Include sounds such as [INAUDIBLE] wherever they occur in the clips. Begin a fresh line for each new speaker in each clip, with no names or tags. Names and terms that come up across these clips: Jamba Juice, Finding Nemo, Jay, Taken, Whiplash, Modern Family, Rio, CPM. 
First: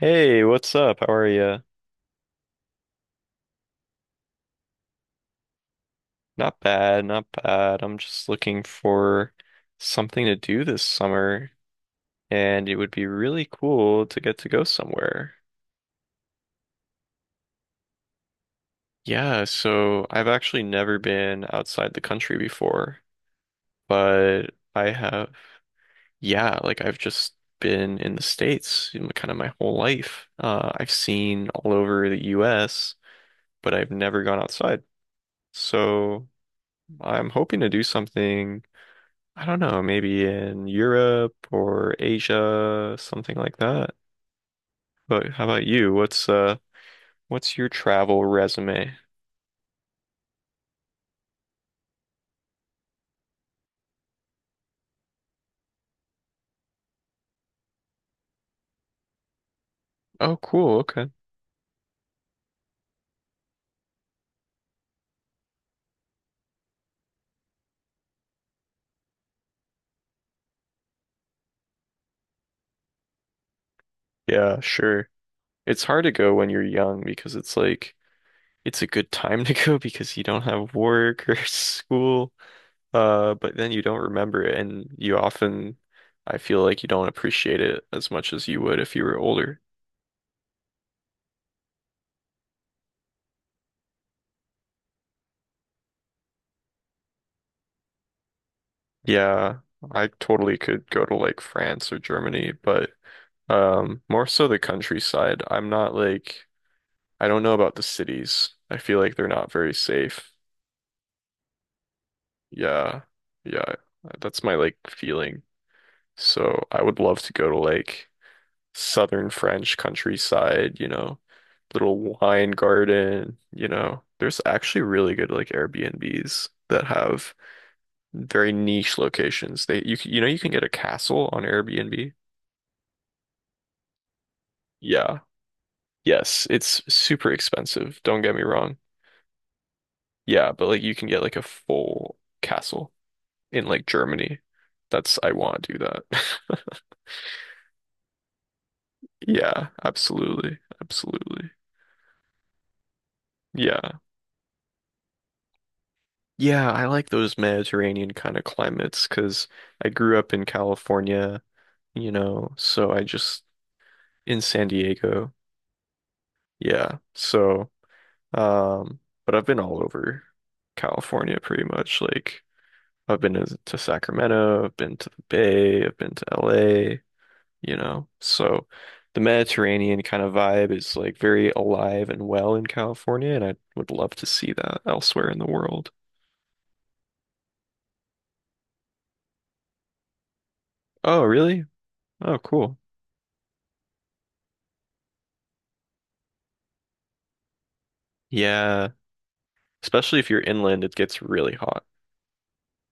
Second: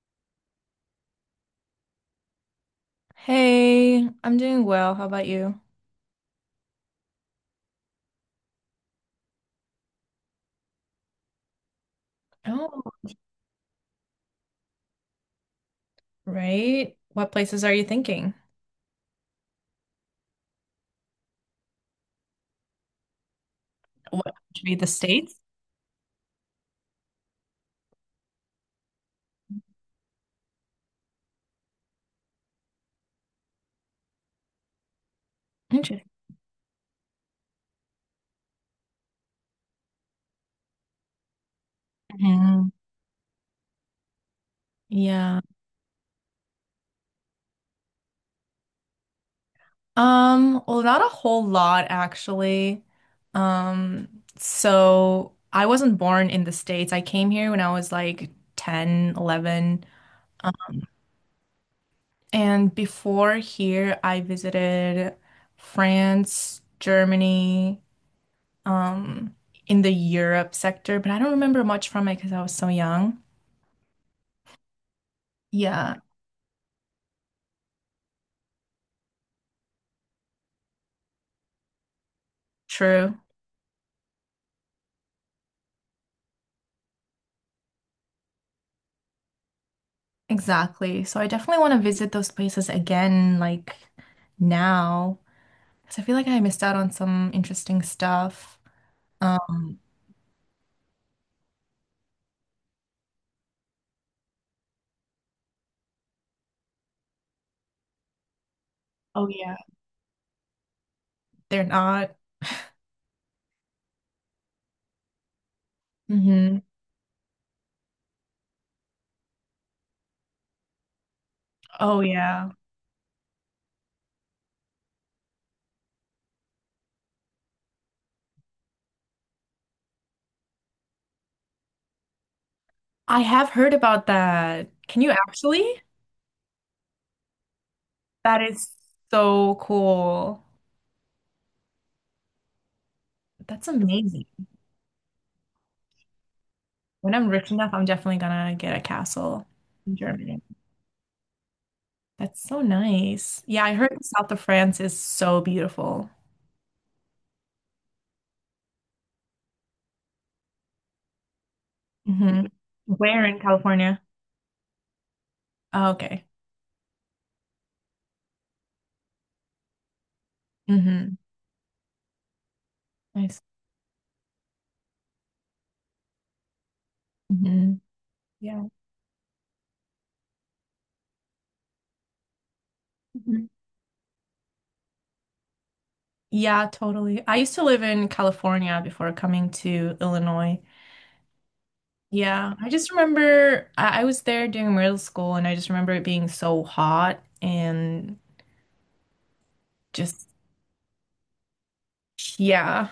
Hey, what's up? How are you?
Hey, I'm doing well. How about you?
Not bad, not bad. I'm just looking for something to do this summer, and it
Oh,
would be really cool to get to go somewhere.
right. What places are you thinking?
Yeah, so I've actually never been outside the country before,
What
but
should be the
I have,
states?
yeah, like I've just been in the States in kind of my whole life. I've seen all over the US, but I've never gone outside.
Interesting.
So I'm hoping to do something. I don't know, maybe in Europe or
Hmm.
Asia, something like that. But
Yeah.
how about you? What's your travel resume?
Well, not a whole lot actually. So I wasn't born in the States. I came here when I was like 10, 11.
Oh,
Um,
cool. Okay.
and before here, I visited France, Germany, um in the Europe sector, but I don't remember much from it because I was so young.
Yeah, sure. It's
Yeah,
hard to go when you're young because it's like it's a good time to go [LAUGHS] because you don't have work or [LAUGHS] school.
true.
But then you don't remember it and you often I feel like you don't appreciate it as much as you would if you were older.
Exactly. So I definitely want to visit those places again, like now, because I feel like I missed out on some interesting stuff.
Yeah,
Um,
I totally could go to like France or Germany, but more so the countryside. I'm not like I don't know about the cities. I feel like they're
oh
not
yeah,
very safe.
they're not.
Yeah. Yeah. That's my like feeling.
Hmm.
So I would love to go to like southern French countryside, you know, little
Oh yeah.
wine garden, you know. There's actually really good like Airbnbs that have very niche locations. They you know you can get a castle on Airbnb.
I have heard about that. Can you
Yeah.
actually?
Yes, it's super expensive. Don't get me
That is
wrong.
so cool.
Yeah, but like you can get like a full castle in
That's
like
amazing.
Germany. That's I want to do that. [LAUGHS]
When I'm rich enough, I'm definitely gonna get a castle
Yeah,
in Germany.
absolutely. Absolutely.
That's so nice. Yeah, I heard
Yeah.
the south of France is so beautiful.
Yeah, I like those Mediterranean kind of climates because I grew up in California, you
Hmm.
know, so I
Where in
just
California?
in San Diego.
Oh, okay.
Yeah. So, but I've been all over
Hmm.
California pretty much. Like I've been
Nice.
to Sacramento, I've been to the Bay, I've been to LA, you
Hmm.
know.
Yeah.
So the Mediterranean kind of vibe is like very alive and well in California, and
Mhm.
I would love to see that elsewhere in the world.
Yeah, totally. I used to live in California before coming to Illinois.
Oh, really? Oh,
Yeah, I
cool.
just remember I was there during middle school, and I just remember it being so hot and
Yeah. Especially if
just.
you're inland, it gets really hot.
Yeah.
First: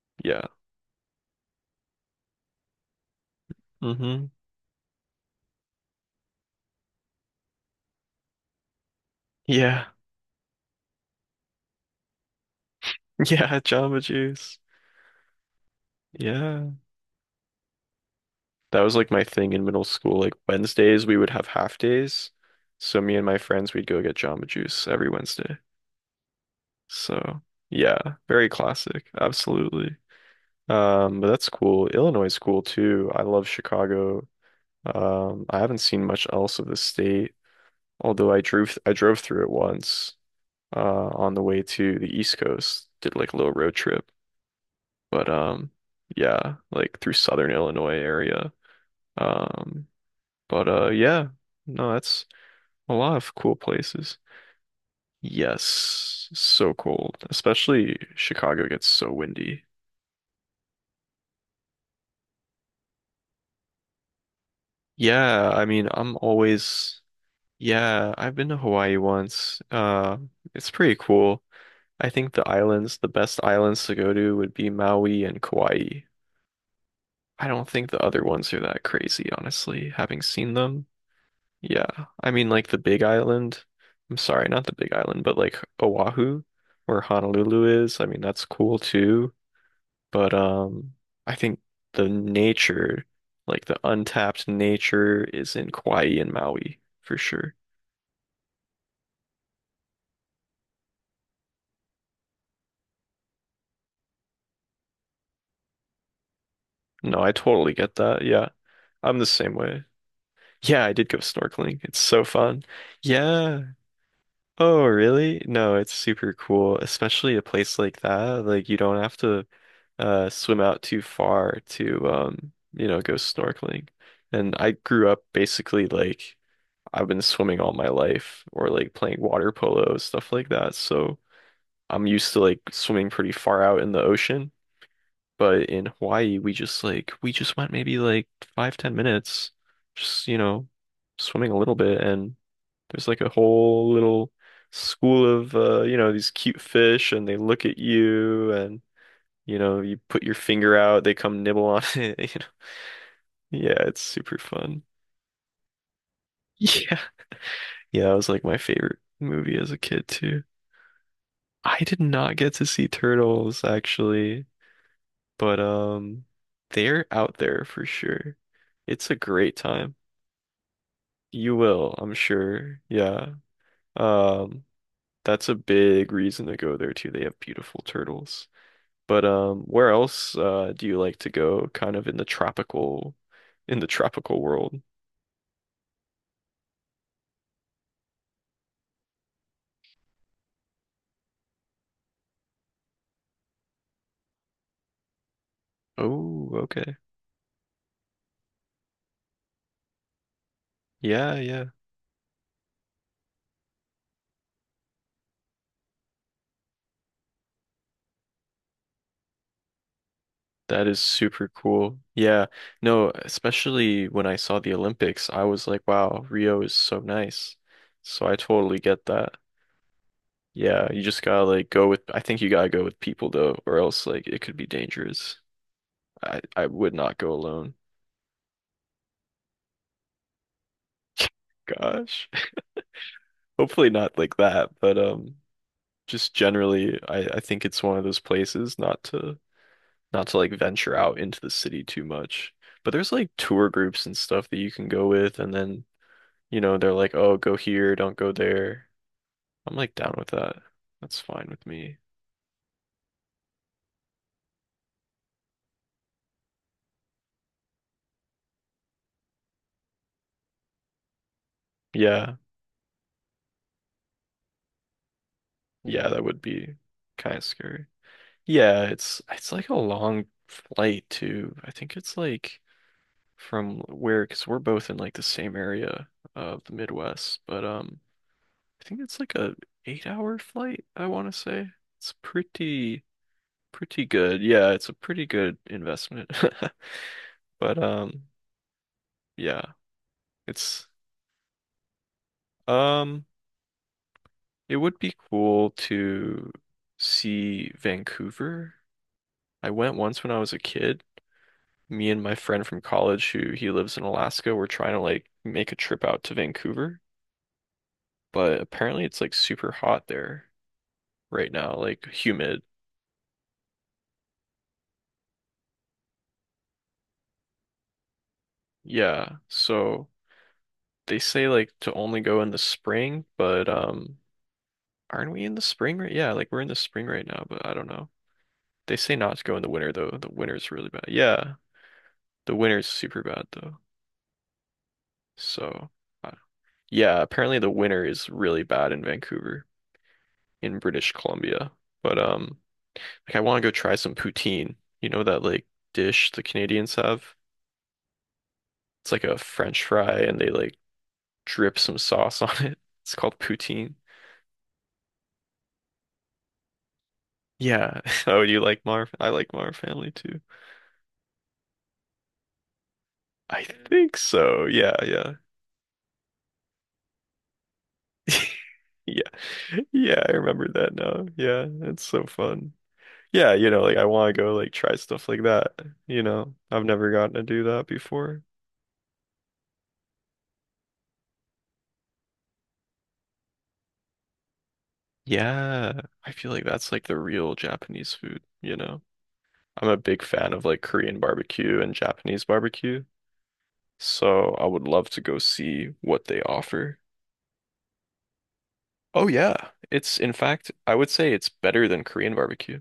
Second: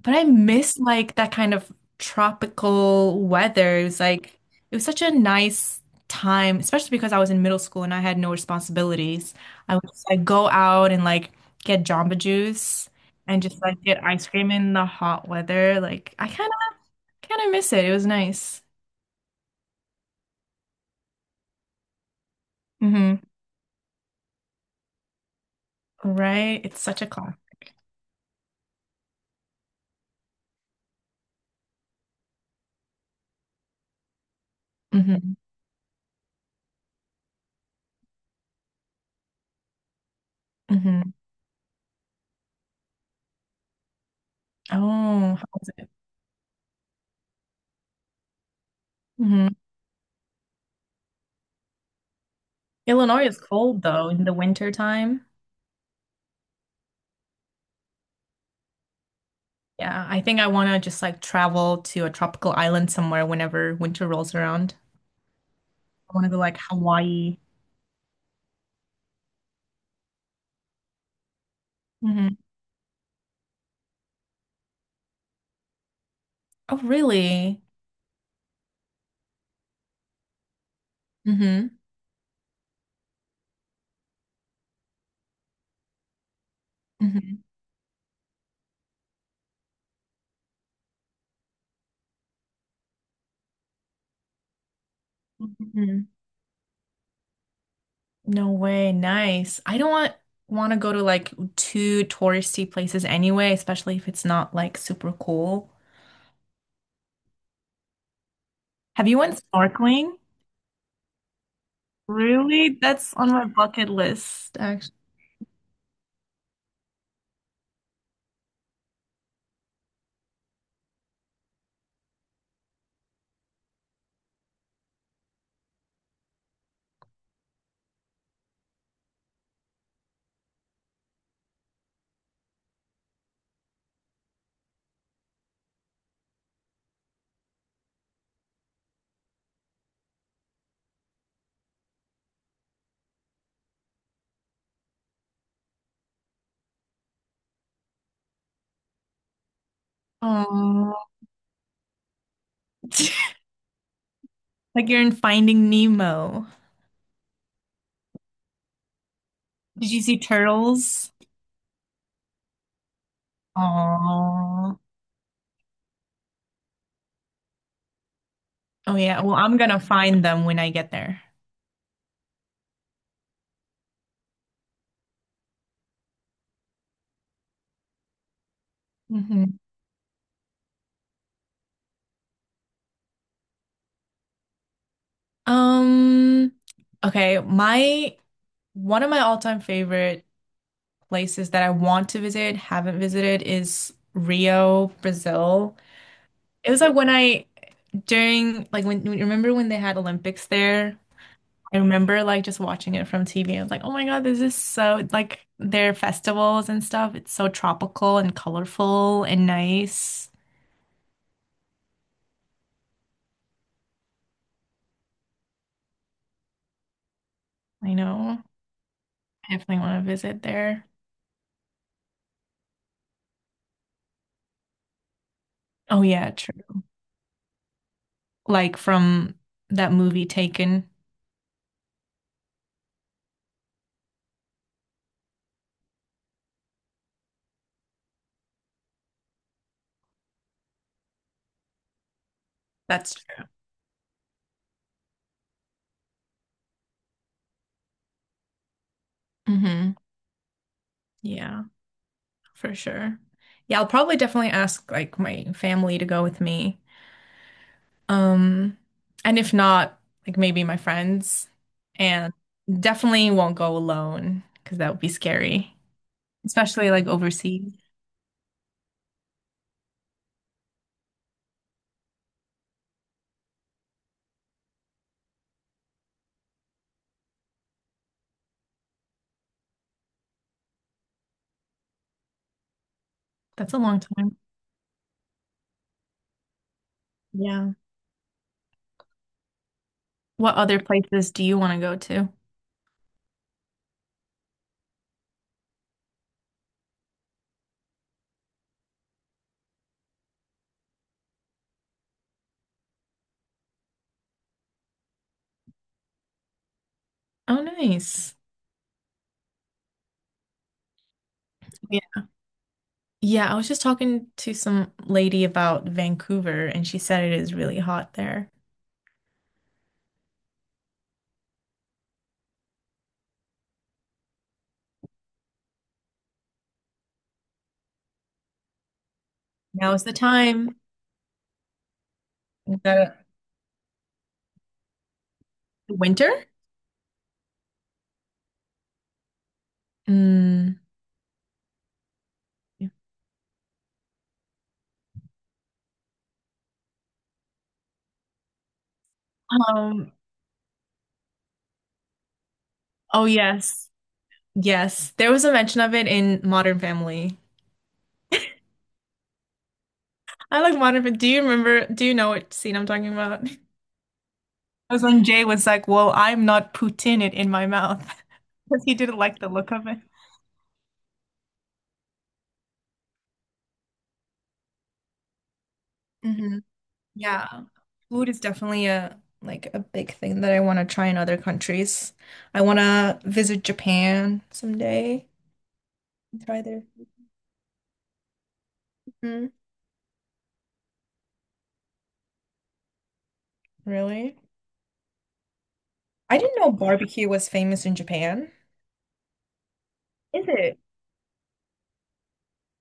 But I
Yeah.
miss like that kind of tropical weather. It was
Mm-hmm.
like it was such a nice time, especially because I was in middle school and I had no responsibilities. I would
Yeah. [LAUGHS]
just like go out and like get Jamba Juice and
Yeah,
just like
Jamba
get ice cream
Juice.
in the hot weather. Like I kind
Yeah.
of kind of miss it. It was nice.
That was like my thing in middle school. Like Wednesdays we would have half days. So me
Hmm.
and my friends we'd go get Jamba Juice every Wednesday.
Right? It's such a class.
So yeah, very classic. Absolutely. But that's cool. Illinois is cool too. I love Chicago.
Hmm.
I haven't seen much else of the state, although I drove through it once, uh,
Hmm.
on the way to the East Coast. Did like a little road trip, but
Oh, how was it?
yeah, like through Southern Illinois area.
Hmm.
Um, but yeah, no, that's a lot
Illinois
of
is
cool
cold though
places.
in the winter time.
Yes, so cold, especially Chicago gets so windy.
Yeah, I think I want to just like travel to a tropical island somewhere whenever winter rolls around.
Yeah, I mean,
I
I'm
want to go like
always.
Hawaii.
Yeah, I've been to Hawaii once. It's pretty cool. I think
Hmm.
the islands, the best islands to go to would be Maui and Kauai.
Oh,
I
really?
don't think the other ones are that crazy, honestly, having seen them.
Hmm.
Yeah, I mean, like the Big Island. I'm sorry, not the Big Island, but like Oahu, where
Hmm.
Honolulu is. I mean, that's cool too. But I think the nature, like the untapped nature, is in
Hmm.
Kauai and Maui for sure.
No way. Nice. I don't want to go to like too touristy places anyway, especially if it's not like super cool.
No, I totally get that. Yeah.
Have
I'm
you
the
went
same way.
snorkeling?
Yeah, I did go snorkeling. It's so fun.
Really? That's on my
Yeah.
bucket list,
Oh,
actually.
really? No, it's super cool, especially a place like that. Like you don't have to swim out too far to you know, go snorkeling. And I grew up basically like I've been swimming all my life or like playing water polo, stuff like that. So I'm used to like swimming pretty far out in the ocean. But in Hawaii, we just went maybe like five, 10 minutes, just you know, swimming a little bit, and there's like a whole little school of you know, these cute fish, and they look at you, and you know, you put your finger
Oh,
out, they come nibble on [LAUGHS] it, you know.
[LAUGHS]
Yeah, it's super fun.
like
[LAUGHS]
you're in Finding Nemo.
Yeah. Yeah, that was like my favorite movie as a
Did you
kid
see
too.
turtles?
I did not get to see turtles actually,
Oh.
but they're out there for sure.
Oh
It's a
yeah. Well,
great
I'm gonna
time.
find them when I get there.
You will, I'm sure. Yeah. Um, that's a big reason to go there too. They have beautiful turtles. But
Hmm.
where else do you like to go? Kind of in the tropical world.
Um, okay, my one of my all-time favorite places that I want to visit, haven't visited, is Rio, Brazil.
Oh,
It was like
okay.
when I during like when- remember when they had Olympics there?
Yeah, yeah.
I remember like just watching it from TV. I was like, oh my God, this is so like their festivals and stuff. It's so tropical and colorful and nice.
That is super cool. Yeah. No, especially when I saw the Olympics, I was like, wow, Rio is so nice.
I
So I
know.
totally get that.
I definitely want to visit there.
Yeah, you just gotta like go with I think you gotta go with people though, or else like it could be dangerous.
Oh yeah,
I would not go alone.
like from that movie Taken.
Gosh. [LAUGHS] Hopefully not like that, but just generally I think it's one of those places not to like venture out into the city too much. But there's
That's
like
true.
tour groups and stuff that you can go with, and then, you know, they're like, "Oh, go here, don't go there." I'm like
Hmm.
down with that. That's fine
Yeah,
with me.
for sure. Yeah, I'll probably definitely ask like my family to go with me. Um, and if not, like maybe my friends. And
Yeah.
definitely won't go alone because that would be scary.
Yeah, that would be
Especially like
kind of
overseas.
scary. It's like a long flight too. I think it's like from where, because we're both in like the same area of the Midwest, but I think it's like a 8 hour flight, I want to say. It's pretty,
That's a long
pretty
time.
good. Yeah, it's a pretty good investment. [LAUGHS]
Yeah.
But yeah,
What other
it's
places do you want to go to?
um, it would be cool to see Vancouver. I went once when I was a kid. Me and my friend from college who he lives in Alaska, were trying to like make a trip out to Vancouver,
Oh, nice.
but apparently it's like super hot there right now, like
Yeah.
humid.
Yeah, I was just talking to some lady about Vancouver, and she said it is really hot there.
Yeah. So they say like to only go in the spring, but aren't we in the spring right? Yeah, like we're in the spring right now, but I don't know. They say not to go in the winter
Now is
though.
the
The winter's
time.
really bad. Yeah, the
You
winter's
gotta.
super bad though. So uh,
Winter?
yeah, apparently the winter is really bad in Vancouver,
Mm,
in British Columbia. But
yeah.
like I want to go try some poutine. You know that like dish the Canadians have? It's like a French
Um,
fry and they like drip some sauce [LAUGHS] on it. It's
oh
called
yes.
poutine.
Yes. There was a mention of it in Modern Family.
Yeah. [LAUGHS] Oh, you like Mar? I like Mar Family too.
I like Modern Family. Do you remember, do you know what scene I'm talking about? [LAUGHS]
I think so.
That
Yeah,
was when
yeah.
Jay was like, "Well, I'm not putting it in my mouth," [LAUGHS] because he
[LAUGHS]
didn't
Yeah.
like the look of it.
Yeah, I remember that now. Yeah, it's so fun. Yeah, you know, like I want to go like try stuff like that, you know.
Hmm.
I've never gotten to do
Yeah.
that
Food is
before.
definitely a like a big thing that I want to try in other countries. I want to visit Japan someday
Yeah, I
and
feel
try
like
their.
that's like the real Japanese food, you know.
Mhm.
I'm a big fan of like Korean barbecue and Japanese barbecue,
Really?
so I would love to go see what
I
they
didn't know
offer.
barbecue was famous in Japan.
Oh yeah,
Is it?
I would say it's better than Korean barbecue.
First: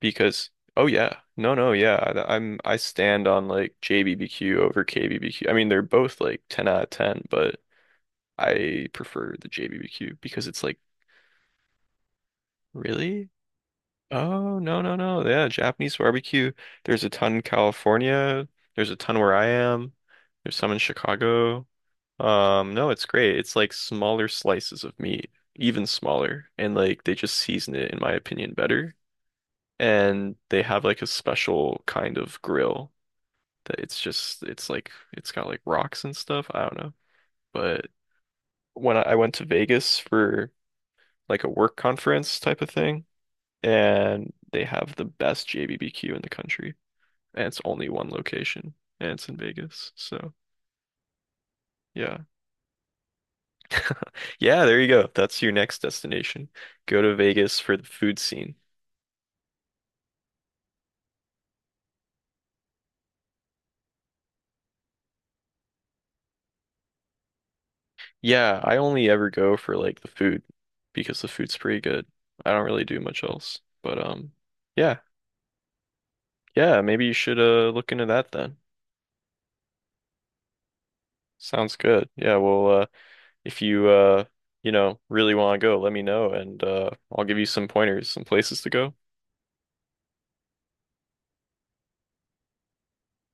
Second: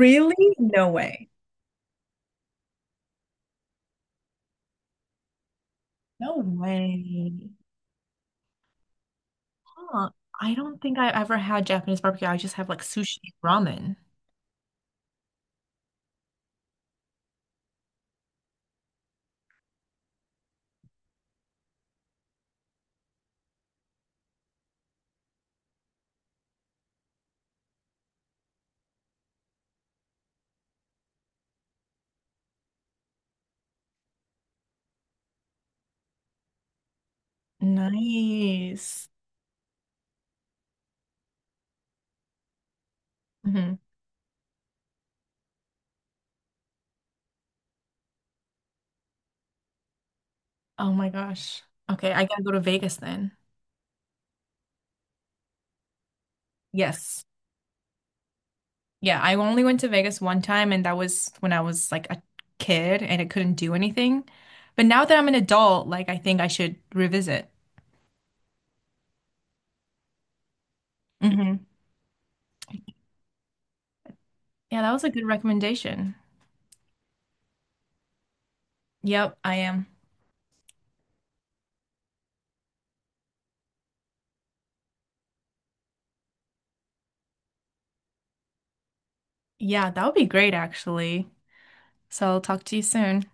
Because oh
No
yeah
way.
no no yeah I stand on like JBBQ over KBBQ. I mean, they're both
No
like 10 out of 10,
way.
but I prefer the
Huh.
JBBQ because
I
it's like
don't think I ever had Japanese barbecue. I just have like sushi
really
and ramen.
oh no no no yeah Japanese barbecue. There's a ton in California, there's a ton where I am, there's some in Chicago. No, it's great. It's like smaller slices of meat, even smaller, and like they just season it in my opinion better, and they have like a special kind of grill that it's just it's like it's got like rocks and stuff. I don't know. But when
Nice.
I went to Vegas for like a work conference type of thing,
Hmm.
and they have the best JBBQ in the country, and it's only one location, and it's in Vegas. So
Oh my gosh. Okay,
yeah,
I gotta go to Vegas then.
yeah, there you go. That's your next destination. Go to
Yes.
Vegas for the food scene.
Yeah, I only went to Vegas one time, and that was when I was like a kid and I couldn't do anything. But now that I'm an adult, like I think I should revisit.
Yeah, I only ever go for like the food because the food's
Hmm.
pretty good. I don't really do much else. But
Yeah, that
yeah,
was a good recommendation.
yeah, maybe you should look into that then.
Yep, I am.
Sounds good. Yeah, well, if you you know, really want to go, let me know, and I'll give you some pointers, some places to go.
Yeah, that would be great actually. So I'll talk to you soon.